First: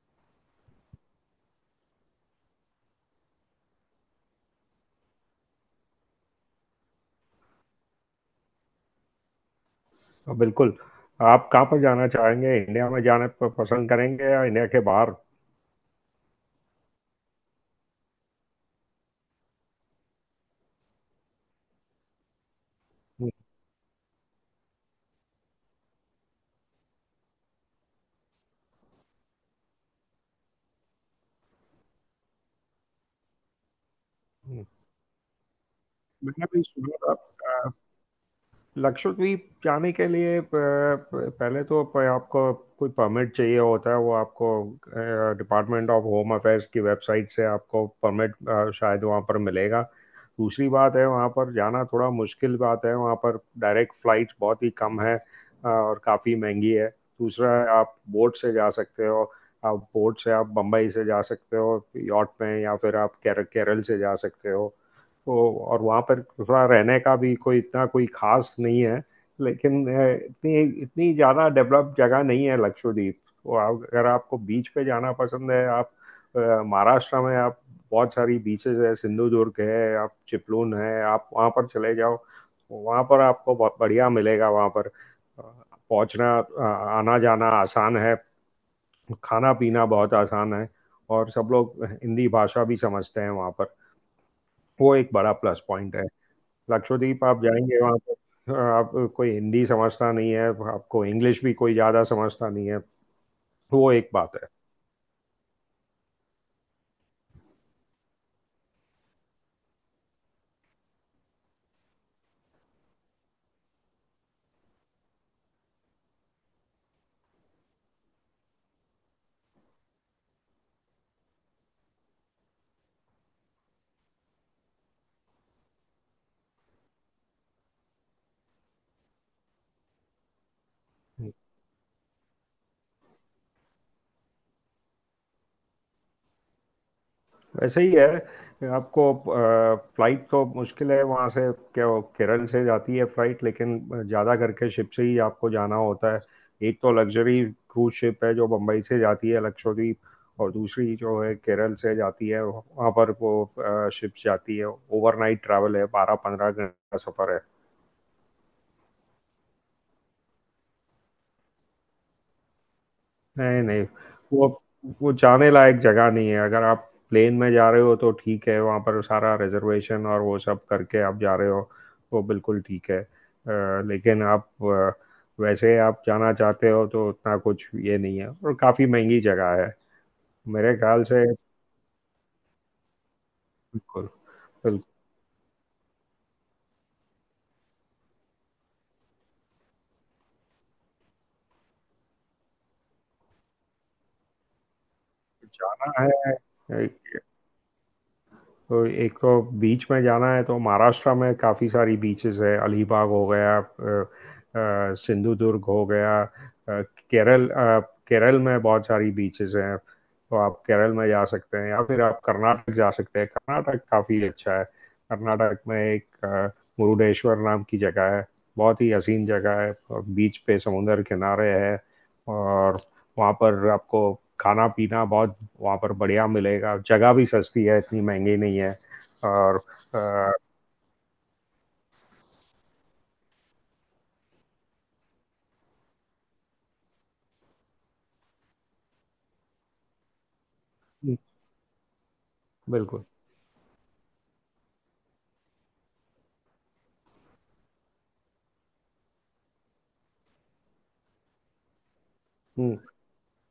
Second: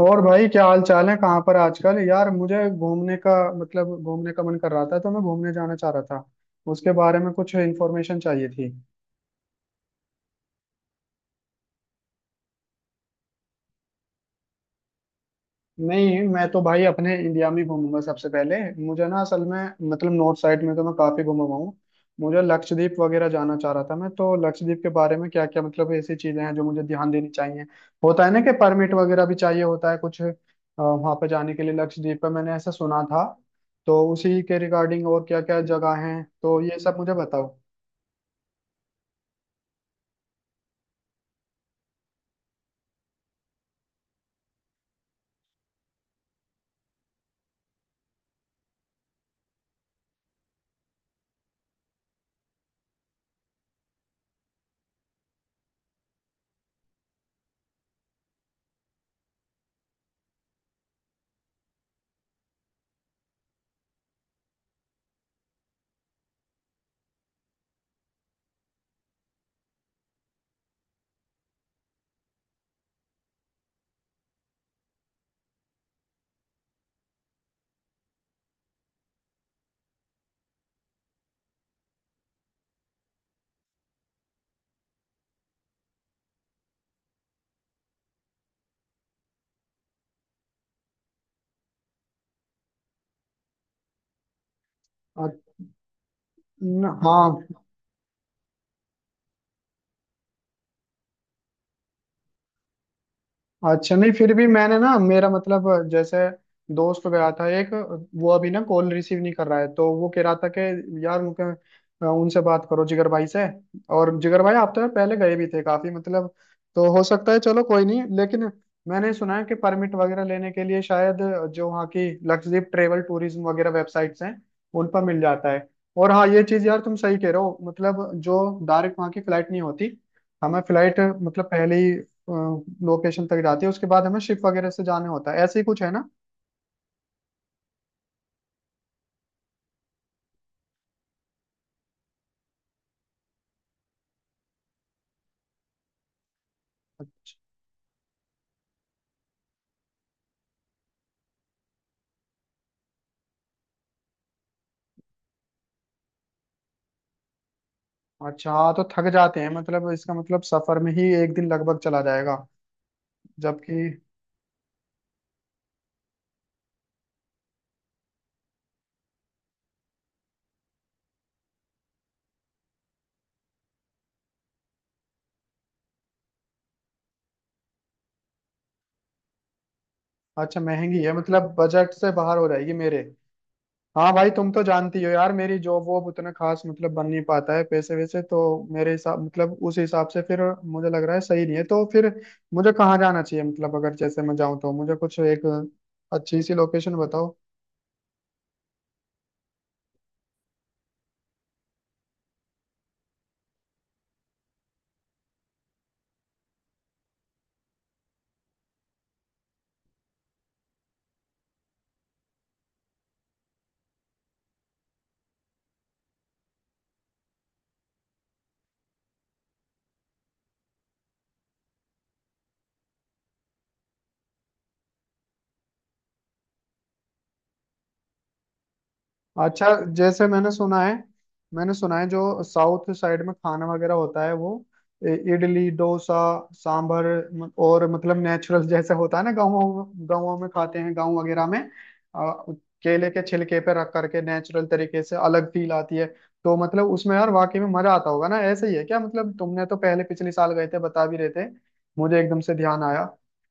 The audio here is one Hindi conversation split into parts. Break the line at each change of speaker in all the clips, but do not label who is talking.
और भाई क्या हाल चाल है। कहाँ पर आजकल यार मुझे घूमने का घूमने का मन कर रहा था तो मैं घूमने जाना चाह रहा था। उसके बारे में कुछ इन्फॉर्मेशन चाहिए थी।
तो बिल्कुल। आप कहाँ पर जाना चाहेंगे, इंडिया में जाना पसंद करेंगे या इंडिया के बाहर?
नहीं मैं तो भाई अपने इंडिया में ही घूमूंगा सबसे पहले। मुझे ना असल में मतलब नॉर्थ साइड में तो मैं काफी घूमा हुआ हूँ। मुझे लक्षद्वीप वगैरह
हम्म।
जाना चाह रहा था मैं। तो लक्षद्वीप के बारे में क्या क्या मतलब ऐसी चीजें हैं जो मुझे ध्यान देनी चाहिए। होता है ना कि परमिट वगैरह भी चाहिए होता है कुछ वहां पर जाने के लिए लक्षद्वीप पर, मैंने ऐसा सुना था। तो उसी के
हम्म।
रिगार्डिंग और क्या क्या जगह हैं,
मैंने
तो
भी
ये सब मुझे
सुना
बताओ।
था। लक्षद्वीप जाने के लिए पहले तो आपको कोई परमिट चाहिए होता है। वो आपको डिपार्टमेंट ऑफ होम अफेयर्स की वेबसाइट से आपको परमिट शायद वहाँ पर मिलेगा। दूसरी बात है, वहाँ पर जाना थोड़ा मुश्किल बात है। वहाँ पर डायरेक्ट फ्लाइट बहुत ही कम है, और काफ़ी महंगी है। दूसरा है, आप बोट से जा सकते हो। आप बोट से आप बम्बई से जा सकते हो यॉट में, या फिर आप केरल से जा सकते हो तो। और वहाँ पर थोड़ा रहने का भी कोई इतना कोई खास नहीं है, लेकिन इतनी इतनी ज़्यादा डेवलप जगह नहीं है लक्षद्वीप। तो अगर आपको बीच पे जाना पसंद है, आप अ, महाराष्ट्र में आप बहुत सारी बीचेस है, सिंधुदुर्ग है, आप चिपलून है, आप वहाँ पर चले जाओ तो वहाँ पर आपको बहुत बढ़िया मिलेगा। वहाँ पर पहुँचना, आना जाना आसान है। खाना पीना बहुत आसान है। और सब लोग हिंदी भाषा भी समझते हैं वहाँ पर। वो एक
अ,
बड़ा प्लस पॉइंट है।
न-
लक्षद्वीप
हाँ।
आप जाएंगे वहाँ पर आप, कोई हिंदी समझता नहीं है। आपको इंग्लिश भी कोई ज़्यादा समझता नहीं है। वो
अच्छा,
एक
नहीं फिर
बात
भी
है।
मैंने ना, मेरा मतलब जैसे दोस्त गया था एक। वो अभी ना कॉल रिसीव नहीं कर रहा है, तो वो कह रहा था कि यार उनके उनसे बात करो जिगर भाई से। और जिगर भाई आप तो यार पहले गए भी थे काफी मतलब। तो हो सकता है, चलो कोई नहीं। लेकिन मैंने सुना है कि परमिट वगैरह लेने के लिए शायद जो वहाँ की लक्षद्वीप ट्रेवल टूरिज्म वगैरह वेबसाइट्स हैं उन पर मिल जाता है। और हाँ ये चीज़ यार तुम सही कह रहे हो। मतलब जो डायरेक्ट वहाँ की फ्लाइट नहीं होती, हमें फ्लाइट मतलब पहले ही लोकेशन तक जाती है, उसके बाद हमें शिप वगैरह से जाने होता है। ऐसे ही कुछ है ना।
वैसे ही है, आपको फ्लाइट तो मुश्किल है वहाँ से। क्या वो केरल से जाती है फ्लाइट, लेकिन ज़्यादा करके शिप से ही आपको जाना होता है। एक तो लग्जरी क्रूज शिप है जो बम्बई से जाती है लक्षद्वीप। और दूसरी जो है, केरल से जाती है। वहाँ पर वो शिप जाती है, ओवरनाइट ट्रैवल है। 12-15 घंटे का सफ़र है।
अच्छा हाँ तो थक जाते हैं मतलब। इसका मतलब सफर में ही एक दिन लगभग चला जाएगा
नहीं,
जबकि।
नहीं। वो वो जाने लायक जगह नहीं है। अगर आप प्लेन में जा रहे हो तो ठीक है, वहाँ पर सारा रिजर्वेशन और वो सब करके आप जा रहे हो, वो बिल्कुल ठीक है। लेकिन आप, वैसे आप जाना चाहते हो तो उतना कुछ ये नहीं है, और काफ़ी महंगी जगह है।
अच्छा,
मेरे
महंगी
ख्याल
है
से
मतलब बजट से बाहर हो जाएगी मेरे।
बिल्कुल।
हाँ भाई तुम तो
बिल्कुल।
जानती हो यार, मेरी जॉब वॉब उतना खास मतलब बन नहीं पाता है, पैसे वैसे तो मेरे हिसाब मतलब उस हिसाब से फिर मुझे लग रहा है सही नहीं है। तो फिर मुझे कहाँ जाना चाहिए मतलब, अगर जैसे मैं जाऊँ तो मुझे कुछ एक
जाना
अच्छी सी
है
लोकेशन बताओ।
तो एक तो बीच में जाना है तो महाराष्ट्र में काफ़ी सारी बीचेस है। अलीबाग हो गया, सिंधुदुर्ग हो गया, केरल अ, केरल में बहुत सारी बीचेस हैं तो आप केरल में जा सकते हैं, या फिर आप कर्नाटक जा सकते हैं। कर्नाटक काफ़ी अच्छा है। कर्नाटक में एक मुरुडेश्वर नाम की जगह है। बहुत ही हसीन जगह है। बीच पे, समुंदर किनारे है। और वहाँ पर आपको खाना पीना बहुत वहाँ पर बढ़िया मिलेगा। जगह भी सस्ती है, इतनी महंगी नहीं है। और
अच्छा जैसे
अ,
मैंने सुना है जो साउथ साइड में खाना वगैरह होता है वो इ- इडली डोसा सांभर, म- और मतलब नेचुरल जैसे होता है ना गाँवों गाँवों में खाते हैं
हम्म,
गाँव वगैरह में।
बिल्कुल।
केले के छिलके पे रख करके नेचुरल तरीके से अलग फील आती है। तो मतलब उसमें यार वाकई में मजा आता होगा ना। ऐसे ही है क्या मतलब? तुमने तो पहले पिछले साल गए थे बता भी रहे थे, मुझे एकदम से
हम्म,
ध्यान आया।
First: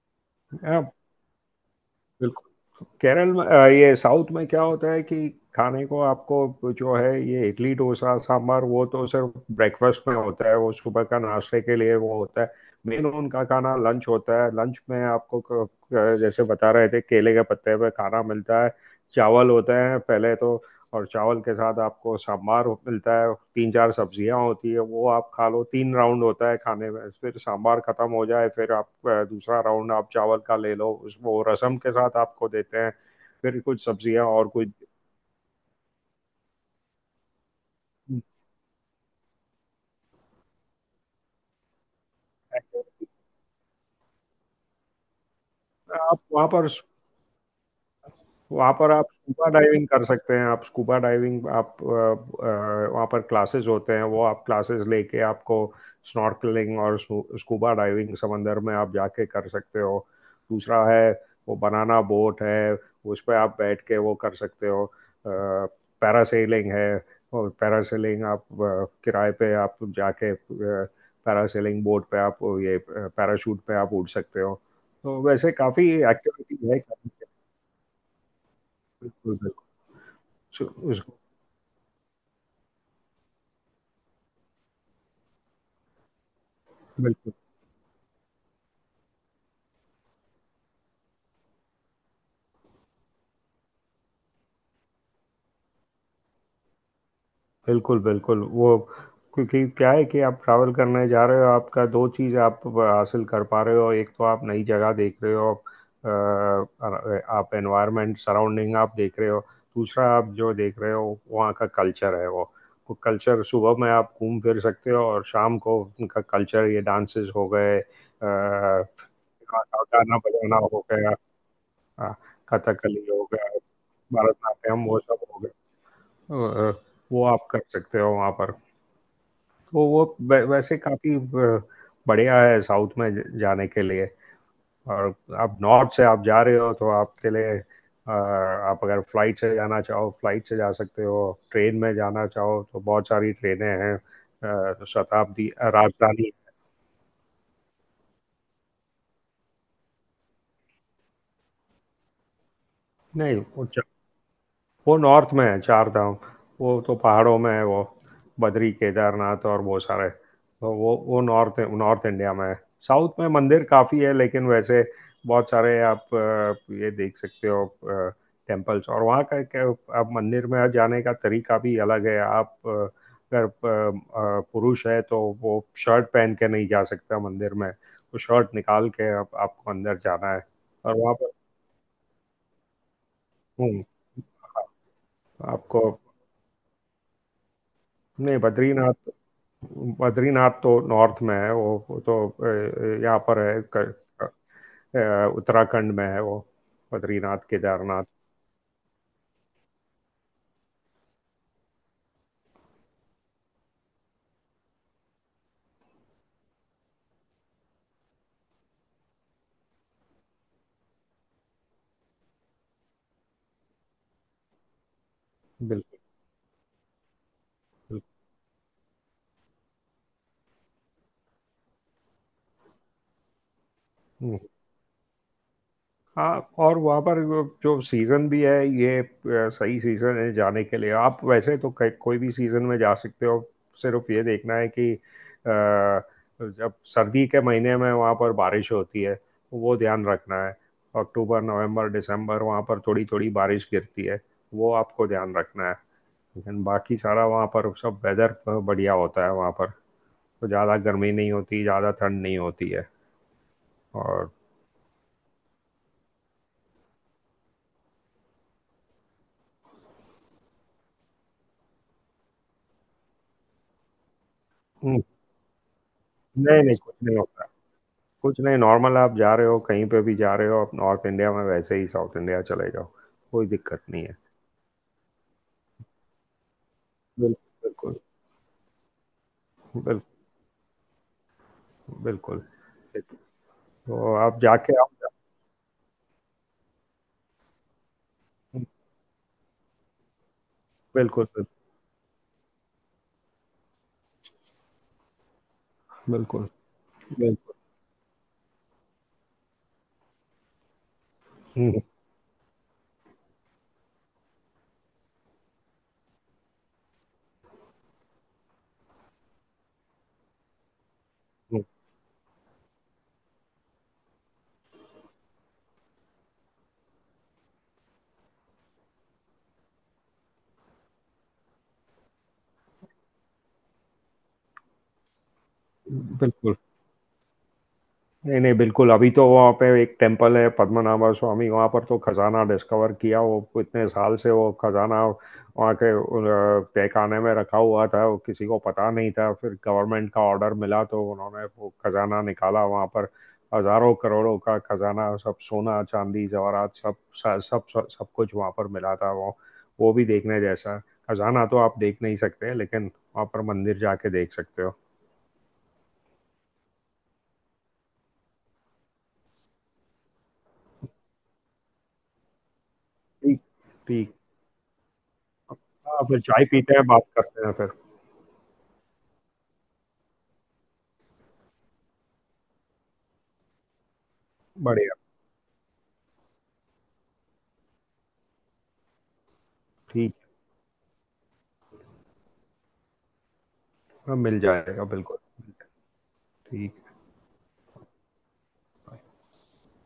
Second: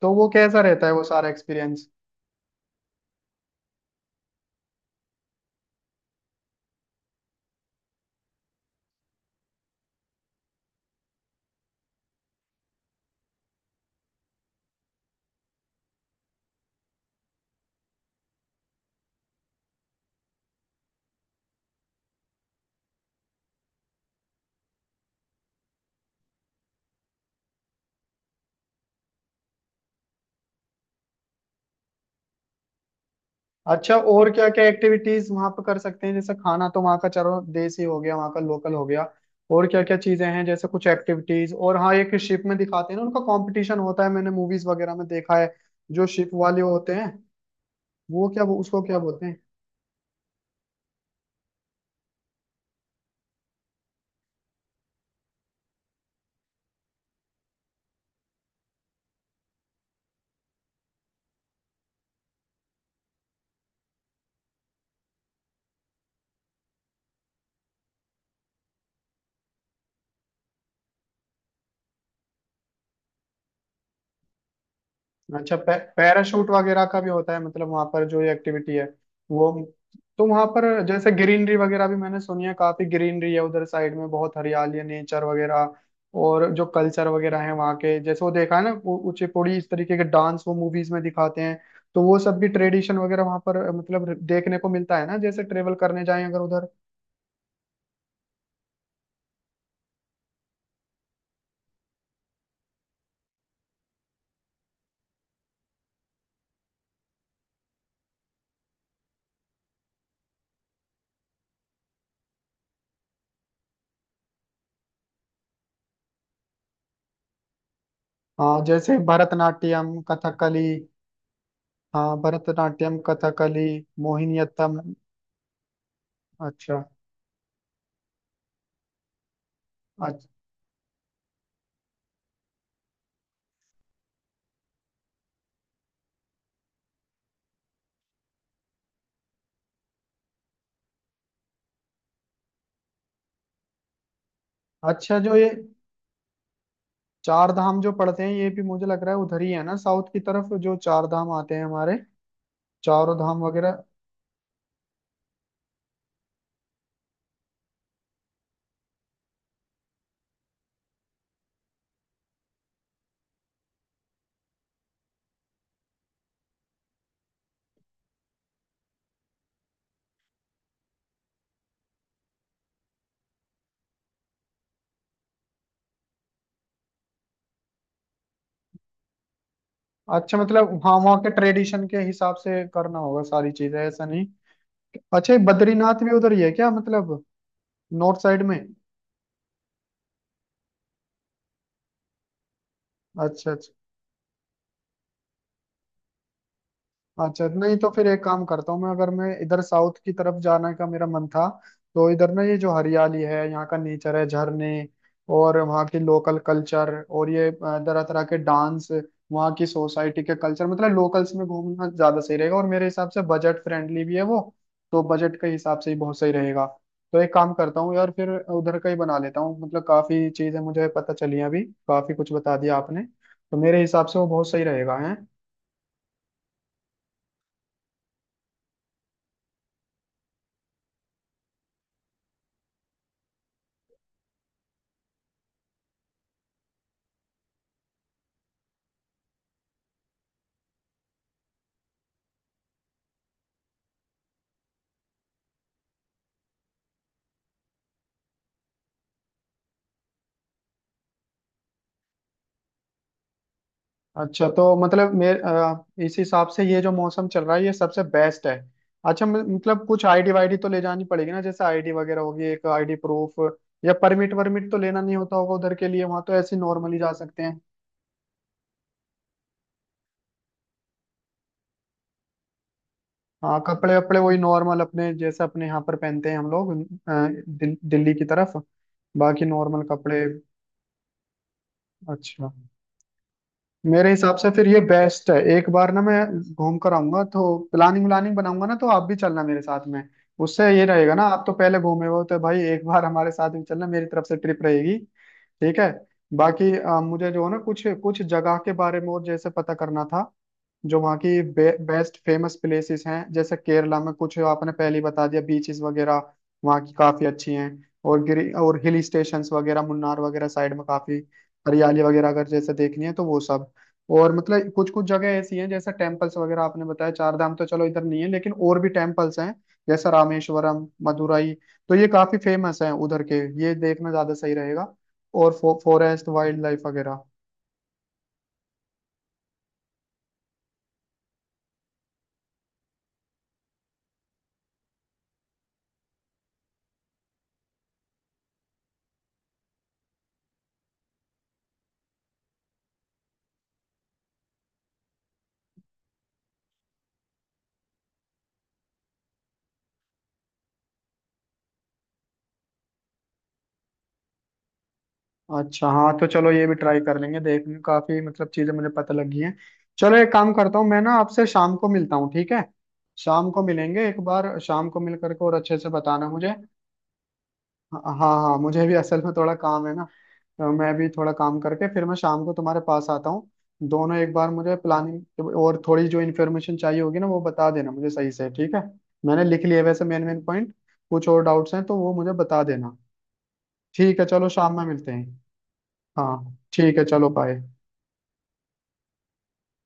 तो वो कैसा
हाँ,
रहता है वो सारा एक्सपीरियंस?
बिल्कुल। केरल में, ये साउथ में क्या होता है कि, खाने को आपको जो है ये इडली डोसा सांभर, वो तो सिर्फ ब्रेकफास्ट में होता है। वो सुबह का नाश्ते के लिए वो होता है। मेन उनका खाना लंच होता है, लंच में आपको जैसे बता रहे थे, केले के पत्ते पे खाना मिलता है। चावल होते हैं पहले तो। और चावल के साथ आपको सांभार मिलता है। तीन चार सब्जियां होती है, वो आप खा लो। तीन राउंड होता है खाने में। फिर सांभार खत्म हो जाए, फिर आप दूसरा राउंड आप चावल का ले लो, उस वो रसम के साथ आपको देते हैं। फिर कुछ
अच्छा,
सब्जियां
और क्या
और
क्या
कुछ।
एक्टिविटीज वहां पर कर सकते हैं? जैसे खाना तो वहां का चलो देसी हो गया वहां का लोकल हो गया, और क्या क्या चीजें हैं जैसे कुछ एक्टिविटीज? और हाँ, एक शिप में दिखाते हैं ना उनका कंपटीशन होता है, मैंने मूवीज वगैरह में देखा है, जो
आप
शिप वाले होते हैं वो क्या,
वहाँ
उसको
पर
क्या
आप
बोलते हैं?
स्कूबा डाइविंग कर सकते हैं। आप स्कूबा डाइविंग आप, वहाँ पर क्लासेस होते हैं, वो आप क्लासेस लेके आपको स्नॉर्कलिंग और स्कूबा डाइविंग समंदर में आप जाके कर सकते हो। दूसरा है, वो बनाना बोट है, उस पर आप बैठ के वो कर सकते हो। पैरासेलिंग है, और पैरासेलिंग आप किराए पे आप जाके, पैरासेलिंग बोट पे आप, ये पैराशूट पे आप उड़ सकते हो। तो वैसे
अच्छा, पै,
काफ़ी
पैराशूट
एक्टिविटी है।
वगैरह का भी होता है मतलब वहां पर जो ये एक्टिविटी है
बिल्कुल,
वो। तो वहां पर
बिल्कुल।
जैसे
सु
ग्रीनरी वगैरह भी मैंने सुनी है, काफी ग्रीनरी है उधर साइड में, बहुत हरियाली है नेचर वगैरह। और जो कल्चर
बिल्कुल,
वगैरह है वहाँ के, जैसे वो देखा है ना वो कुचिपुड़ी इस तरीके के डांस, वो मूवीज में दिखाते हैं, तो वो सब भी ट्रेडिशन वगैरह वहां पर मतलब देखने को मिलता है ना, जैसे ट्रेवल करने जाएं अगर उधर।
बिल्कुल, बिल्कुल। वो, क्योंकि क्या है कि आप ट्रैवल करने जा रहे हो, आपका 2 चीज़ आप हासिल कर पा रहे हो। एक तो आप नई जगह देख रहे हो, आप एनवायरनमेंट सराउंडिंग आप देख रहे हो। दूसरा आप जो देख रहे हो, वहाँ का कल्चर है वो। वो कल्चर सुबह में आप घूम फिर सकते हो, और शाम को उनका कल्चर ये डांसेज़ हो गए,
हाँ जैसे भरतनाट्यम
गाना बजाना
कथकली।
हो गया। हाँ,
हाँ भरतनाट्यम
कथकली हो गया,
कथकली मोहिनीअट्टम।
भरतनाट्यम वो सब हो गया। तो,
अच्छा।
वो आप कर सकते हो वहाँ पर। तो वो
अच्छा।
वैसे काफ़ी बढ़िया है साउथ में जाने के लिए। और आप नॉर्थ से आप जा रहे हो तो आपके लिए, आप अगर फ्लाइट से जाना चाहो फ्लाइट से जा सकते हो। ट्रेन में जाना चाहो तो बहुत सारी ट्रेनें हैं।
अच्छा, जो
शताब्दी,
ये
राजधानी।
चार धाम जो पड़ते हैं ये भी मुझे लग रहा है उधर ही है ना, साउथ की तरफ जो चार धाम आते हैं हमारे, चारों
नहीं,
धाम
वो
वगैरह।
वो नॉर्थ में है चार धाम। वो तो पहाड़ों में है, वो बद्री केदारनाथ और वो सारे, तो वो नॉर्थ नॉर्थ इंडिया में है। साउथ में मंदिर काफ़ी है, लेकिन वैसे बहुत सारे आप ये देख सकते हो, टेम्पल्स। और वहाँ का क्या, आप मंदिर में जाने का तरीका भी अलग है। आप अगर पुरुष है तो वो शर्ट पहन के नहीं जा सकता मंदिर में, तो शर्ट निकाल के आपको अंदर जाना
अच्छा,
है।
मतलब वहाँ
और वहाँ
वहाँ के
पर,
ट्रेडिशन के हिसाब से करना होगा सारी चीजें,
हम्म,
ऐसा नहीं?
हाँ,
अच्छा, ये
आपको।
बद्रीनाथ भी उधर ही है क्या मतलब, नॉर्थ
नहीं,
साइड में?
बद्रीनाथ। बद्रीनाथ तो नॉर्थ में है। वो तो यहाँ पर
अच्छा
है,
अच्छा
उत्तराखंड में है वो,
अच्छा
बद्रीनाथ
नहीं, तो
केदारनाथ।
फिर एक काम करता हूँ मैं, अगर मैं इधर साउथ की तरफ जाने का मेरा मन था तो इधर ना ये जो हरियाली है, यहाँ का नेचर है, झरने, और वहाँ की लोकल कल्चर और ये तरह तरह के डांस, वहाँ की सोसाइटी के कल्चर मतलब लोकल्स में घूमना ज्यादा सही रहेगा, और मेरे हिसाब से बजट फ्रेंडली भी है वो, तो बजट के हिसाब से ही
बिल्कुल।
बहुत सही रहेगा। तो एक काम करता हूँ
बिल्कुल।
यार फिर उधर का ही बना लेता हूँ। मतलब काफी चीजें मुझे पता चली हैं, अभी काफी कुछ बता दिया आपने, तो मेरे हिसाब से वो
हम्म।
बहुत सही रहेगा है।
हाँ, और वहाँ पर वो जो सीज़न भी है, ये सही सीज़न है जाने के लिए। आप वैसे तो कोई भी सीज़न में जा सकते हो। सिर्फ ये देखना है कि, जब सर्दी के महीने में वहाँ पर बारिश होती है, वो ध्यान रखना है। अक्टूबर नवंबर दिसंबर वहाँ पर थोड़ी थोड़ी बारिश गिरती है, वो आपको ध्यान रखना है। लेकिन बाकी सारा वहाँ पर सब वेदर बढ़िया होता है वहाँ पर। तो ज़्यादा गर्मी नहीं होती, ज़्यादा ठंड नहीं होती है। और
अच्छा तो मतलब मेरे इस हिसाब से ये जो मौसम चल रहा है ये सबसे बेस्ट है। अच्छा, म- मतलब कुछ आईडी वाईडी तो ले जानी पड़ेगी ना, जैसे आईडी वगैरह होगी एक आईडी प्रूफ, या परमिट वर्मिट तो लेना नहीं होता होगा उधर के लिए, वहां तो ऐसे
नहीं, नहीं, कुछ
नॉर्मली जा
नहीं
सकते
होता है।
हैं।
कुछ नहीं, नॉर्मल आप जा रहे हो, कहीं पे भी जा रहे हो, आप नॉर्थ इंडिया में वैसे ही साउथ इंडिया चले जाओ, कोई
हाँ
दिक्कत
कपड़े
नहीं है।
वपड़े वही नॉर्मल अपने, जैसे अपने यहाँ पर पहनते हैं हम लोग
बिल
दिल,
बिल्कुल,
दिल्ली की तरफ, बाकी नॉर्मल
बिल
कपड़े।
बिल्कुल।
अच्छा, मेरे
तो
हिसाब
आप
से फिर ये
जाके आप,
बेस्ट है। एक बार ना मैं घूम कर आऊंगा तो प्लानिंग व्लानिंग बनाऊंगा ना, तो आप भी चलना मेरे साथ में। उससे ये रहेगा ना,
बिल्कुल,
आप
बिल्कुल,
तो पहले घूमे हो तो भाई एक बार हमारे साथ भी चलना, मेरी तरफ से ट्रिप रहेगी, ठीक है?
बिल्कुल।
बाकी मुझे जो है
बिल्कुल।
ना कुछ कुछ जगह के बारे में और जैसे पता करना था, जो वहाँ की बे,
हुँ,
बेस्ट फेमस प्लेसेस हैं। जैसे केरला में कुछ आपने पहले ही बता दिया, बीचेस वगैरह वहाँ की काफी अच्छी हैं, और गिरी और हिल स्टेशंस वगैरह मुन्नार वगैरह साइड में काफी
हुँ,
हरियाली वगैरह अगर जैसे देखनी है, तो वो सब। और मतलब कुछ कुछ जगह ऐसी हैं जैसे टेम्पल्स वगैरह, आपने बताया चार धाम तो चलो इधर नहीं है, लेकिन और भी टेम्पल्स हैं जैसा रामेश्वरम मदुराई, तो ये काफी फेमस हैं उधर के, ये देखना ज्यादा सही रहेगा। और फो, फॉरेस्ट
बिल्कुल।
वाइल्ड लाइफ वगैरह।
नहीं, नहीं, बिल्कुल। अभी तो वहाँ पे एक टेम्पल है पद्मनाभा स्वामी, वहाँ पर तो खजाना डिस्कवर किया। वो इतने साल से वो खजाना वहाँ के, तहखाने में रखा हुआ था, वो किसी को पता नहीं था। फिर गवर्नमेंट का ऑर्डर मिला तो उन्होंने वो खजाना निकाला वहाँ पर। हजारों करोड़ों का खजाना, सब सोना चांदी जवाहरात, सब, सब, सब, सब कुछ वहाँ पर मिला था। वो भी देखने जैसा है। खजाना तो आप देख नहीं सकते, लेकिन वहाँ पर मंदिर जाके देख सकते हो।
अच्छा हाँ, तो चलो ये भी ट्राई कर लेंगे देखने। काफी मतलब चीजें मुझे पता लगी हैं। चलो एक काम करता हूँ मैं ना, आपसे शाम को मिलता हूँ, ठीक है?
ठीक।
शाम को मिलेंगे,
ठीक।
एक बार शाम को मिल करके और अच्छे से
हाँ, फिर
बताना
चाय
मुझे।
पीते हैं, बात करते हैं फिर।
हाँ हाँ हाँ, मुझे भी असल में थोड़ा काम है ना, तो मैं भी थोड़ा काम करके फिर मैं शाम को तुम्हारे पास आता हूँ। दोनों एक बार मुझे
बढ़िया।
प्लानिंग और थोड़ी जो इन्फॉर्मेशन चाहिए होगी ना वो बता देना मुझे सही से, ठीक है? मैंने लिख लिए वैसे
ठीक
मेन
है।
मेन पॉइंट, कुछ और डाउट्स हैं तो वो मुझे बता देना।
हाँ,
ठीक है
मिल
चलो, शाम
जाएगा
में मिलते
बिल्कुल।
हैं। हाँ
ठीक।
ठीक है, चलो बाय।